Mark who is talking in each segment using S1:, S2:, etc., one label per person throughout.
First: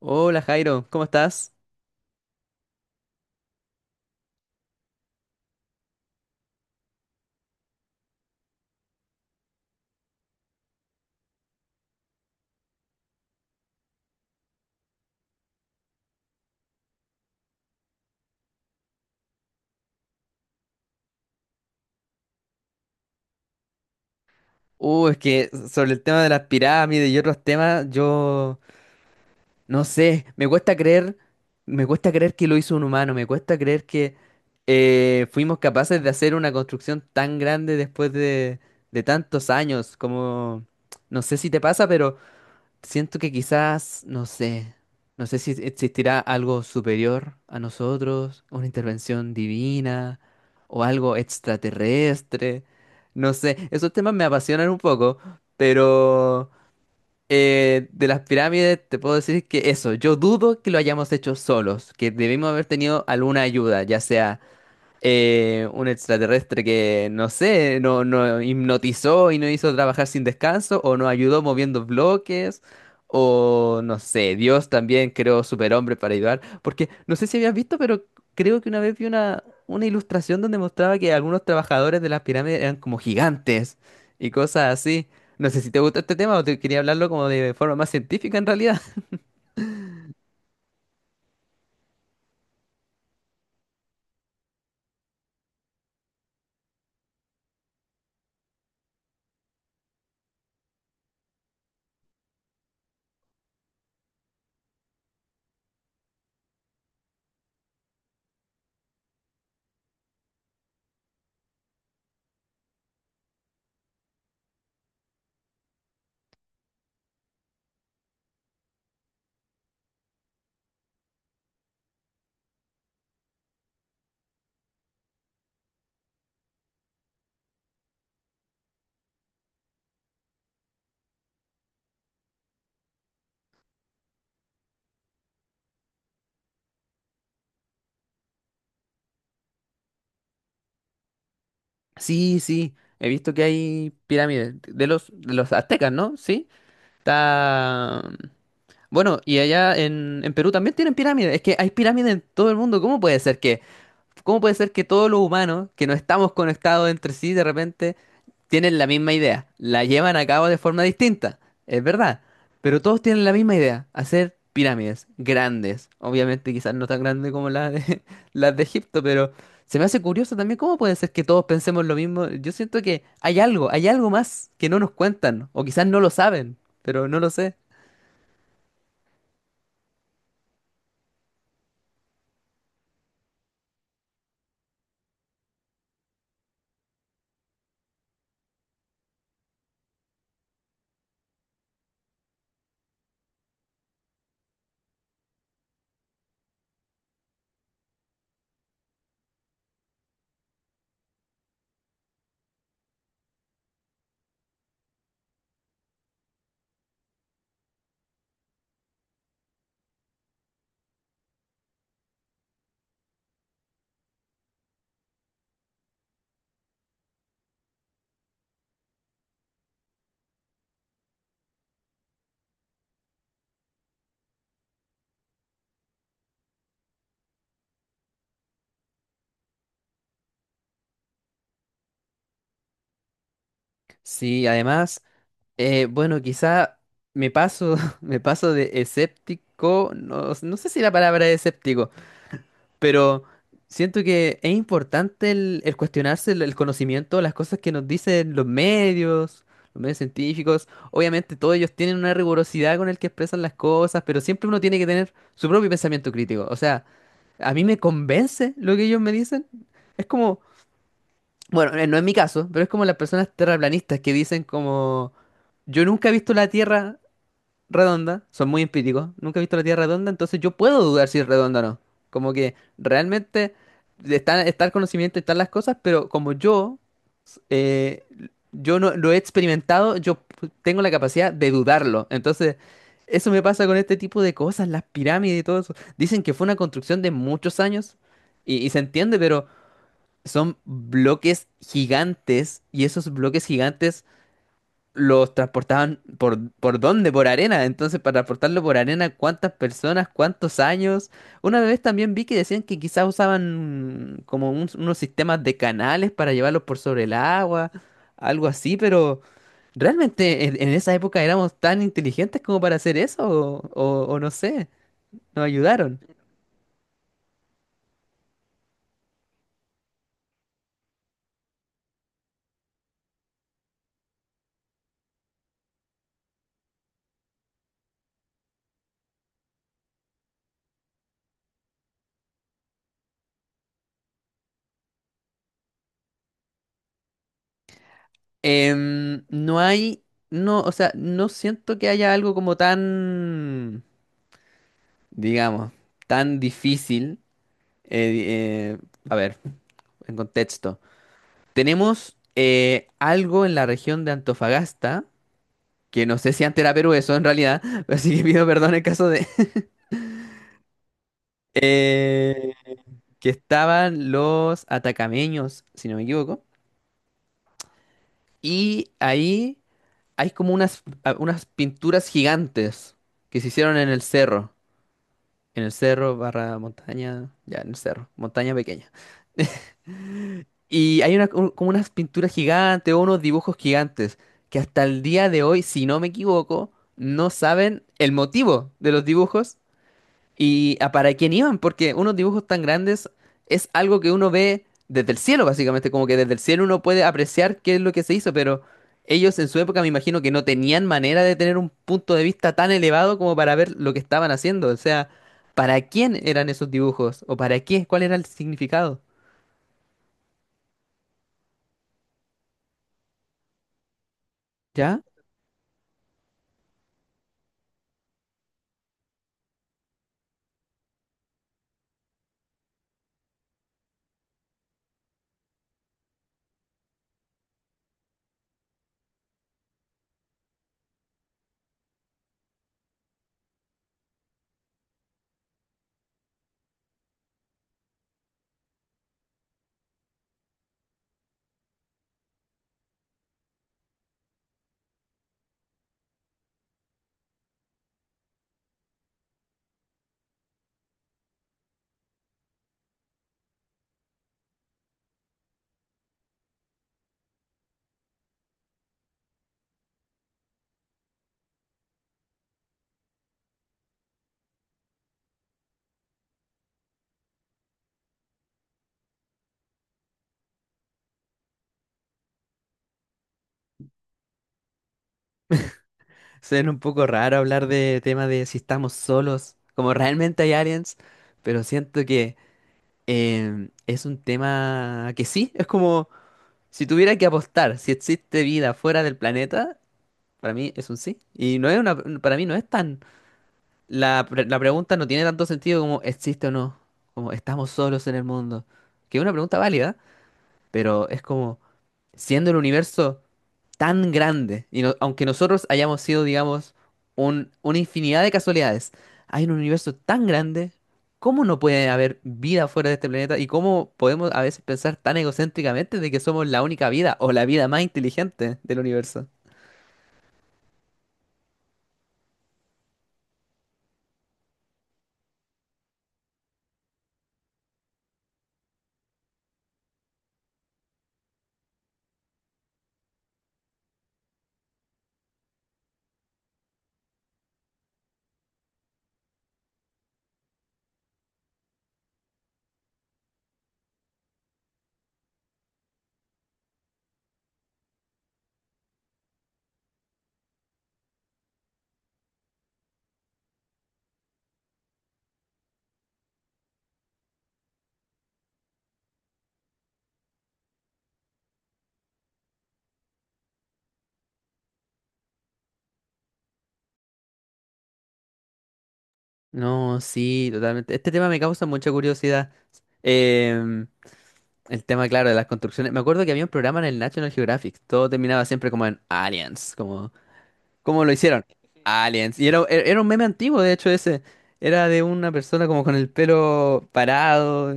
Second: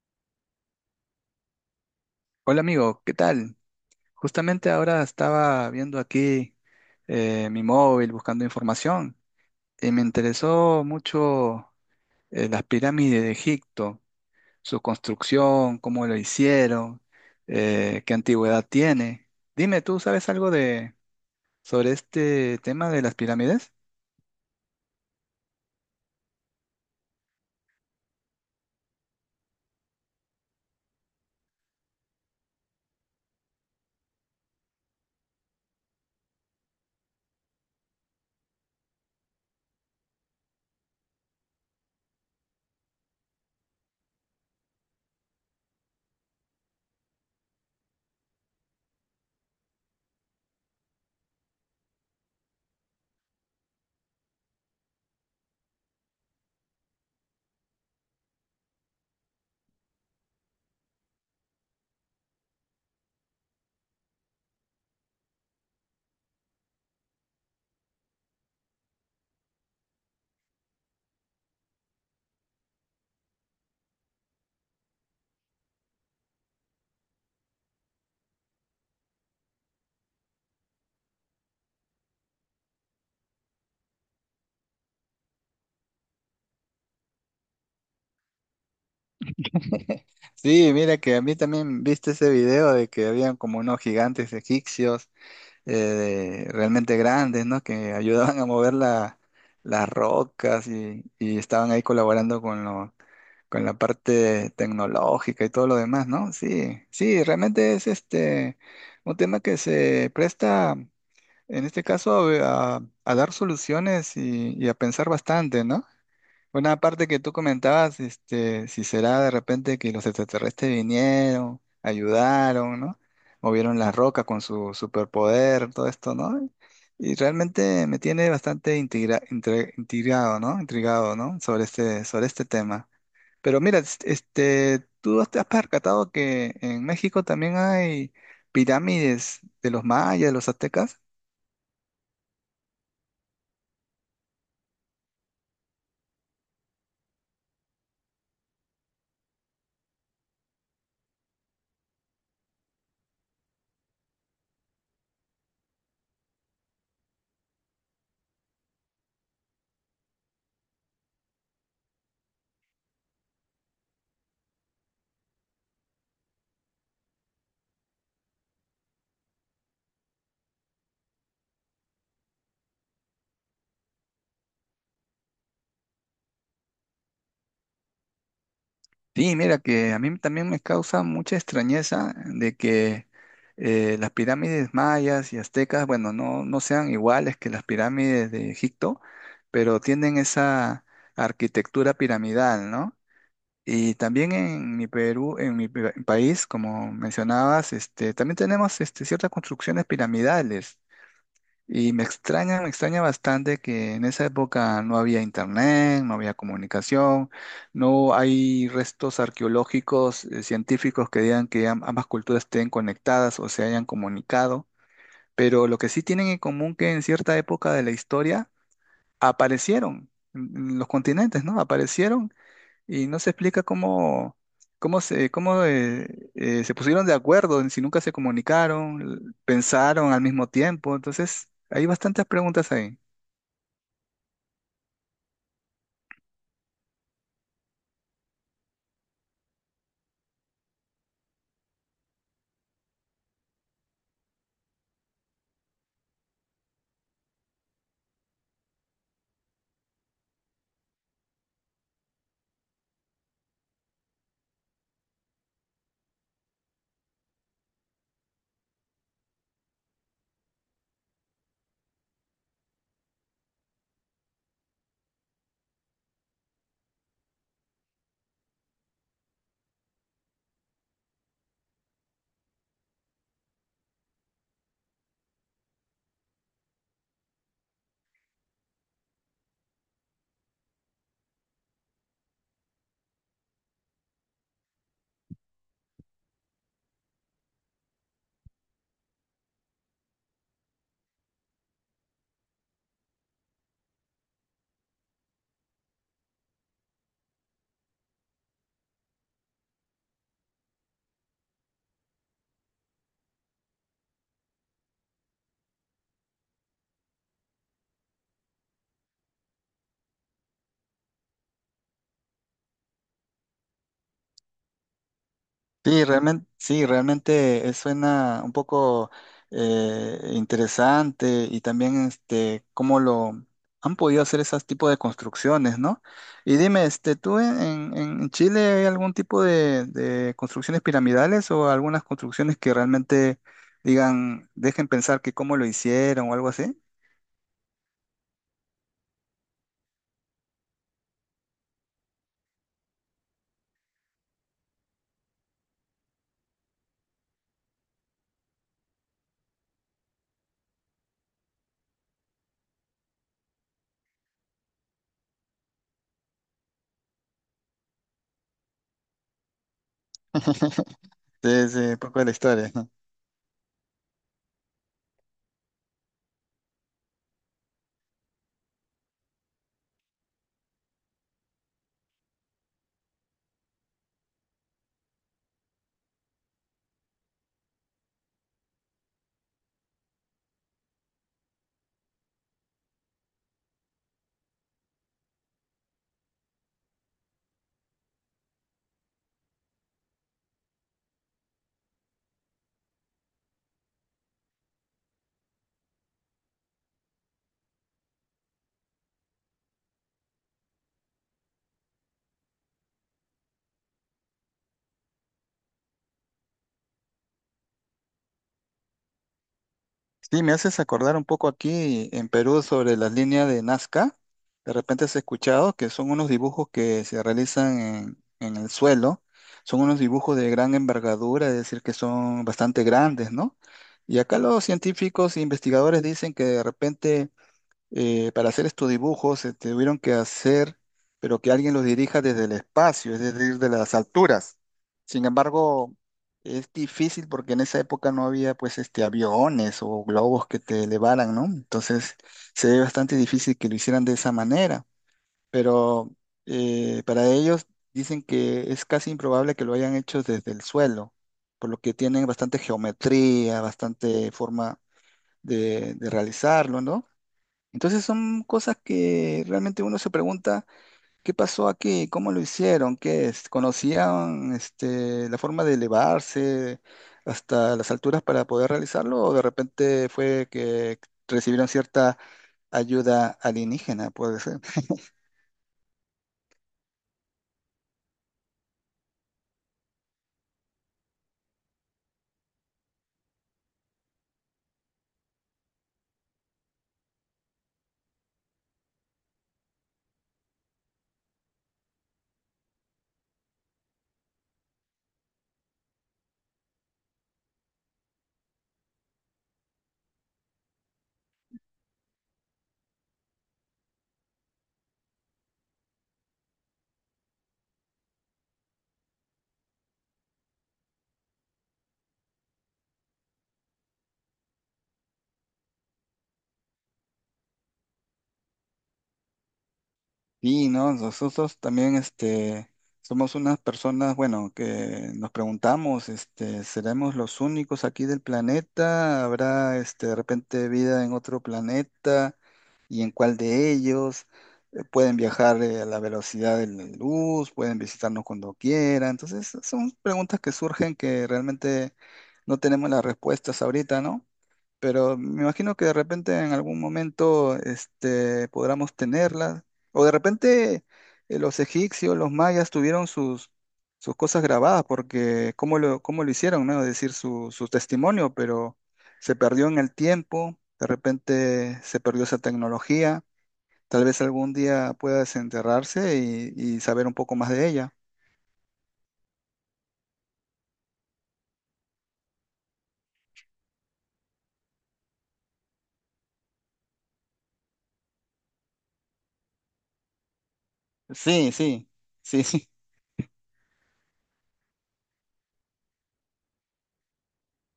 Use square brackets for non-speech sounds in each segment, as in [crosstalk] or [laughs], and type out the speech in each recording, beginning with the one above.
S1: Hola Jairo, ¿cómo estás?
S2: Hola amigo, ¿qué tal? Justamente ahora estaba viendo aquí mi móvil buscando información y me interesó mucho, las pirámides de Egipto, su construcción, cómo lo hicieron, qué antigüedad tiene. Dime, ¿tú sabes algo de sobre este tema de las pirámides?
S1: Es que sobre el tema de las pirámides y otros temas, yo no sé, me cuesta creer que lo hizo un humano, me cuesta creer que fuimos capaces de hacer una construcción tan grande después de tantos años, como no sé si te pasa, pero siento que quizás, no sé si existirá algo superior a nosotros, una intervención divina o algo extraterrestre. No sé, esos temas me apasionan un poco, pero de las pirámides te puedo decir que eso, yo dudo que lo hayamos hecho solos, que debimos haber tenido alguna ayuda, ya sea un extraterrestre que, no sé, no hipnotizó y no hizo trabajar sin descanso, o nos ayudó moviendo bloques, o no sé, Dios también creó superhombres para ayudar. Porque no sé si habías visto, pero creo que una vez vi una ilustración donde mostraba que algunos trabajadores de las pirámides eran como gigantes y cosas así. No sé si te gusta este tema o te quería hablarlo como de forma más científica en realidad. [laughs]
S2: [laughs] Sí, mira que a mí también viste ese video de que habían como unos gigantes egipcios, realmente grandes, ¿no? Que ayudaban a mover las rocas y estaban ahí colaborando con con la parte tecnológica y todo lo demás, ¿no? Sí, sí, realmente es este un tema que se presta, en este caso, a dar soluciones y a pensar bastante, ¿no? Una parte que tú comentabas, este, si será de repente que los extraterrestres vinieron, ayudaron, ¿no? Movieron las rocas con su superpoder, todo esto, ¿no? Y realmente me tiene bastante intrigado, ¿no? Intrigado, ¿no? Sobre sobre este tema. Pero mira, este, tú te has percatado que en México también hay pirámides de los mayas, de los aztecas.
S1: Sí, sí, he visto que hay pirámides de los aztecas, ¿no? Sí. Está... Bueno, y allá en Perú también tienen pirámides. Es que hay pirámides en todo el mundo. Cómo puede ser que todos los humanos que no estamos conectados entre sí de repente tienen la misma idea? La llevan a cabo de forma distinta. Es verdad. Pero todos tienen la misma idea. Hacer pirámides grandes. Obviamente quizás no tan grandes como las de, [laughs] las de Egipto, pero se me hace curioso también cómo puede ser que todos pensemos lo mismo. Yo siento que hay algo más que no nos cuentan. O quizás no lo saben, pero no lo sé.
S2: Sí, mira que a mí también me causa mucha extrañeza de que, las pirámides mayas y aztecas, bueno, no sean iguales que las pirámides de Egipto, pero tienen esa arquitectura piramidal, ¿no? Y también en mi Perú, en mi país, como mencionabas, este, también tenemos este, ciertas construcciones piramidales. Y me extraña bastante que en esa época no había internet, no había comunicación, no hay restos arqueológicos, científicos que digan que ambas culturas estén conectadas o se hayan comunicado, pero lo que sí tienen en común que en cierta época de la historia aparecieron en los continentes, ¿no? Aparecieron y no se explica cómo, cómo, se pusieron de acuerdo, en si nunca se comunicaron, pensaron al mismo tiempo. Entonces, hay bastantes preguntas ahí.
S1: Sí, además, bueno, quizá me paso, [laughs] me paso de escéptico, no, no sé si la palabra es escéptico, pero siento que es importante el cuestionarse el conocimiento, las cosas que nos dicen los medios científicos. Obviamente todos ellos tienen una rigurosidad con el que expresan las cosas, pero siempre uno tiene que tener su propio pensamiento crítico. O sea, a mí me convence lo que ellos me dicen. Es como, bueno, no es mi caso, pero es como las personas terraplanistas que dicen como, yo nunca he visto la Tierra redonda, son muy empíricos, nunca he visto la Tierra redonda, entonces yo puedo dudar si es redonda o no. Como que realmente está el conocimiento, están las cosas, pero como eh, yo no lo he experimentado, yo p- tengo la capacidad de dudarlo. Entonces, eso me pasa con este tipo de cosas, las pirámides y todo eso. Dicen que fue una construcción de muchos años y se entiende, pero son bloques gigantes y esos bloques gigantes los transportaban ¿por dónde? Por arena. Entonces, para transportarlo por arena, ¿cuántas personas? ¿Cuántos años? Una vez también vi que decían que quizás usaban como un- unos sistemas de canales para llevarlos por sobre el agua, algo así, pero ¿realmente en esa época éramos tan inteligentes como para hacer eso? O no sé, nos ayudaron.
S2: Sí, realmente, sí, realmente, suena un poco, interesante y también este cómo lo han podido hacer esos tipos de construcciones, ¿no? Y dime, este, ¿tú en, en Chile hay algún tipo de construcciones piramidales o algunas construcciones que realmente digan, dejen pensar que cómo lo hicieron o algo así?
S1: No hay, no, o sea, no siento que haya algo como tan, digamos, tan difícil. eh, eh, a ver, en contexto. Tenemos algo en la región de Antofagasta, que no sé si antes era Perú eso en realidad, [laughs] así que pido perdón en caso de...
S2: [laughs]
S1: [laughs]
S2: Sí, sí, un poco de la
S1: eh,
S2: historia.
S1: que estaban los atacameños, si no me equivoco. Y ahí hay como unas pinturas gigantes que se hicieron en el cerro. En el cerro, barra montaña, ya en el cerro, montaña pequeña. [laughs] Y hay como unas pinturas gigantes o unos dibujos gigantes que hasta el día de hoy, si no me equivoco, no saben el motivo de los dibujos. ¿Y a para quién iban? Porque unos dibujos tan grandes es algo que uno ve desde el cielo, básicamente, como que desde el cielo uno puede apreciar qué es lo que se hizo, pero ellos en su época me imagino que no tenían manera de tener un punto de vista tan elevado como para ver lo que estaban haciendo. O sea, ¿para quién eran esos dibujos? ¿O para qué? ¿Cuál era el significado?
S2: Sí, me haces acordar un poco aquí en Perú sobre las líneas de Nazca. De
S1: ¿Ya?
S2: repente has escuchado que son unos dibujos que se realizan en el suelo. Son unos dibujos de gran envergadura, es decir, que son bastante grandes, ¿no? Y acá los científicos e investigadores dicen que de repente, para hacer estos dibujos se tuvieron que hacer, pero que alguien los dirija desde el espacio, es decir, de las alturas. Sin embargo, es difícil porque en esa época no había pues este aviones o globos que te elevaran, ¿no? Entonces se ve bastante difícil que lo hicieran de esa manera, pero, para ellos dicen que es casi improbable que lo hayan hecho desde el suelo, por lo que tienen bastante geometría, bastante forma de realizarlo, ¿no? Entonces son cosas que realmente uno se pregunta, ¿qué pasó aquí? ¿Cómo lo hicieron? ¿Qué es? ¿Conocían este, la forma de elevarse hasta las alturas para poder realizarlo? ¿O de repente fue que recibieron cierta ayuda alienígena? Puede ser.
S1: Suena un poco raro hablar de tema de si estamos solos, como realmente hay aliens, pero siento que es un tema que sí, es como... Si tuviera que apostar si existe vida fuera del planeta, para mí es un sí. Y no es una, para mí no es tan, la pregunta no tiene tanto sentido como existe o no, como estamos solos en el mundo, que es una pregunta válida, pero es como, siendo el universo tan grande, y no- aunque nosotros hayamos sido, digamos, una infinidad de casualidades, hay un universo tan grande, ¿cómo no puede haber vida fuera de este planeta? ¿Y cómo podemos a veces pensar tan egocéntricamente de que somos la única vida o la vida más inteligente del universo?
S2: Y no, nosotros también este, somos unas personas, bueno, que nos preguntamos, este, ¿seremos los únicos aquí del planeta? ¿Habrá este, de repente vida en otro planeta? Y en cuál de ellos. Pueden viajar, a la velocidad de la luz, pueden visitarnos cuando quieran. Entonces, son preguntas que surgen que realmente no tenemos las respuestas ahorita, ¿no? Pero me imagino que de repente en algún momento este, podamos tenerlas. O de repente, los egipcios, los mayas tuvieron sus cosas grabadas, porque cómo lo hicieron, ¿no? Es decir, su testimonio, pero se perdió en el tiempo, de repente se perdió esa tecnología. Tal vez algún día pueda desenterrarse y saber un poco más de ella.
S1: No, sí, totalmente. Este tema me causa mucha curiosidad. Em, el tema, claro, de las construcciones. Me acuerdo que había un programa en el National Geographic. Todo terminaba siempre como en aliens, como ¿cómo lo hicieron?
S2: Sí,
S1: [laughs]
S2: sí,
S1: Aliens. Y era,
S2: sí. [laughs]
S1: era era un meme antiguo, de hecho, ese. Era de una persona como con el pelo parado,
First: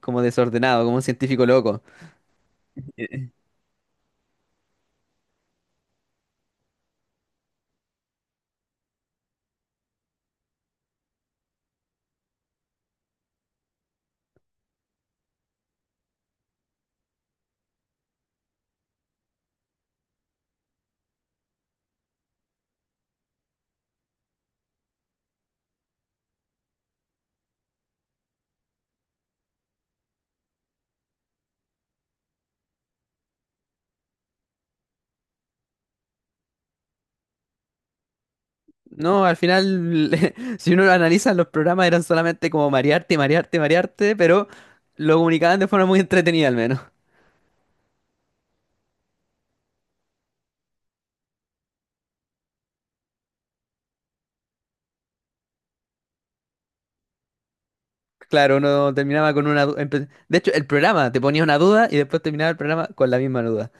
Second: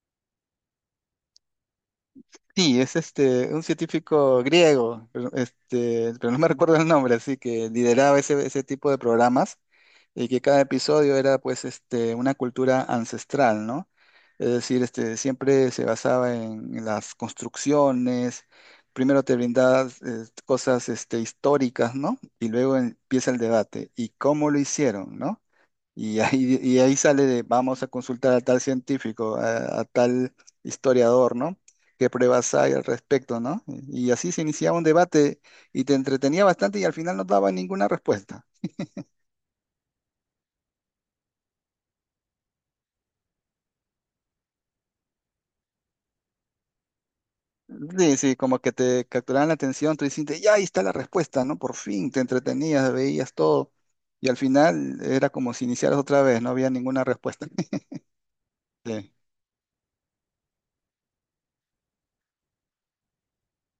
S1: como desordenado, como un científico loco.
S2: Sí, es este, un científico griego, pero, este, pero no me [laughs] recuerdo el nombre, así que lideraba ese tipo de programas y que cada episodio era pues este, una cultura ancestral, ¿no? Es decir, este, siempre se basaba en las construcciones, primero te brindaba, cosas este, históricas, ¿no? Y luego empieza el debate, ¿y cómo lo hicieron, ¿no? Y ahí sale de, vamos a consultar a tal científico, a tal historiador, ¿no? ¿Qué pruebas hay al respecto, ¿no? Y así se iniciaba un debate y te entretenía bastante y al final no daba ninguna respuesta.
S1: No, al final, [laughs] si uno lo analiza, los programas eran solamente como marearte, marearte, marearte, pero lo comunicaban de forma muy entretenida al menos.
S2: Sí, sí, como que te capturaban la atención, tú dices, ya ahí está la respuesta, ¿no? Por fin te entretenías, veías todo. Y al final era como si iniciaras otra vez, no había ninguna respuesta. [laughs]
S1: Claro, uno
S2: Sí,
S1: terminaba con una... du- De hecho, el programa te ponía una duda y después terminaba el programa con la misma duda.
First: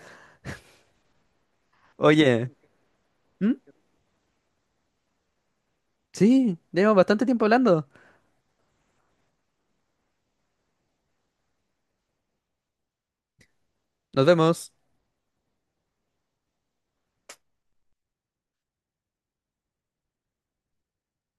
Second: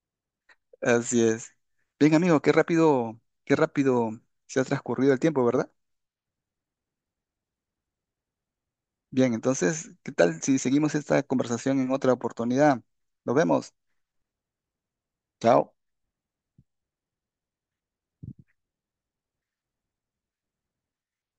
S2: así es. Bien, amigo,
S1: Oye, ¿mm?
S2: qué rápido se ha transcurrido el tiempo, ¿verdad?
S1: Sí, llevamos bastante tiempo hablando.
S2: Bien, entonces, ¿qué tal si seguimos esta conversación en otra oportunidad? Nos vemos.
S1: Nos vemos.
S2: Chao.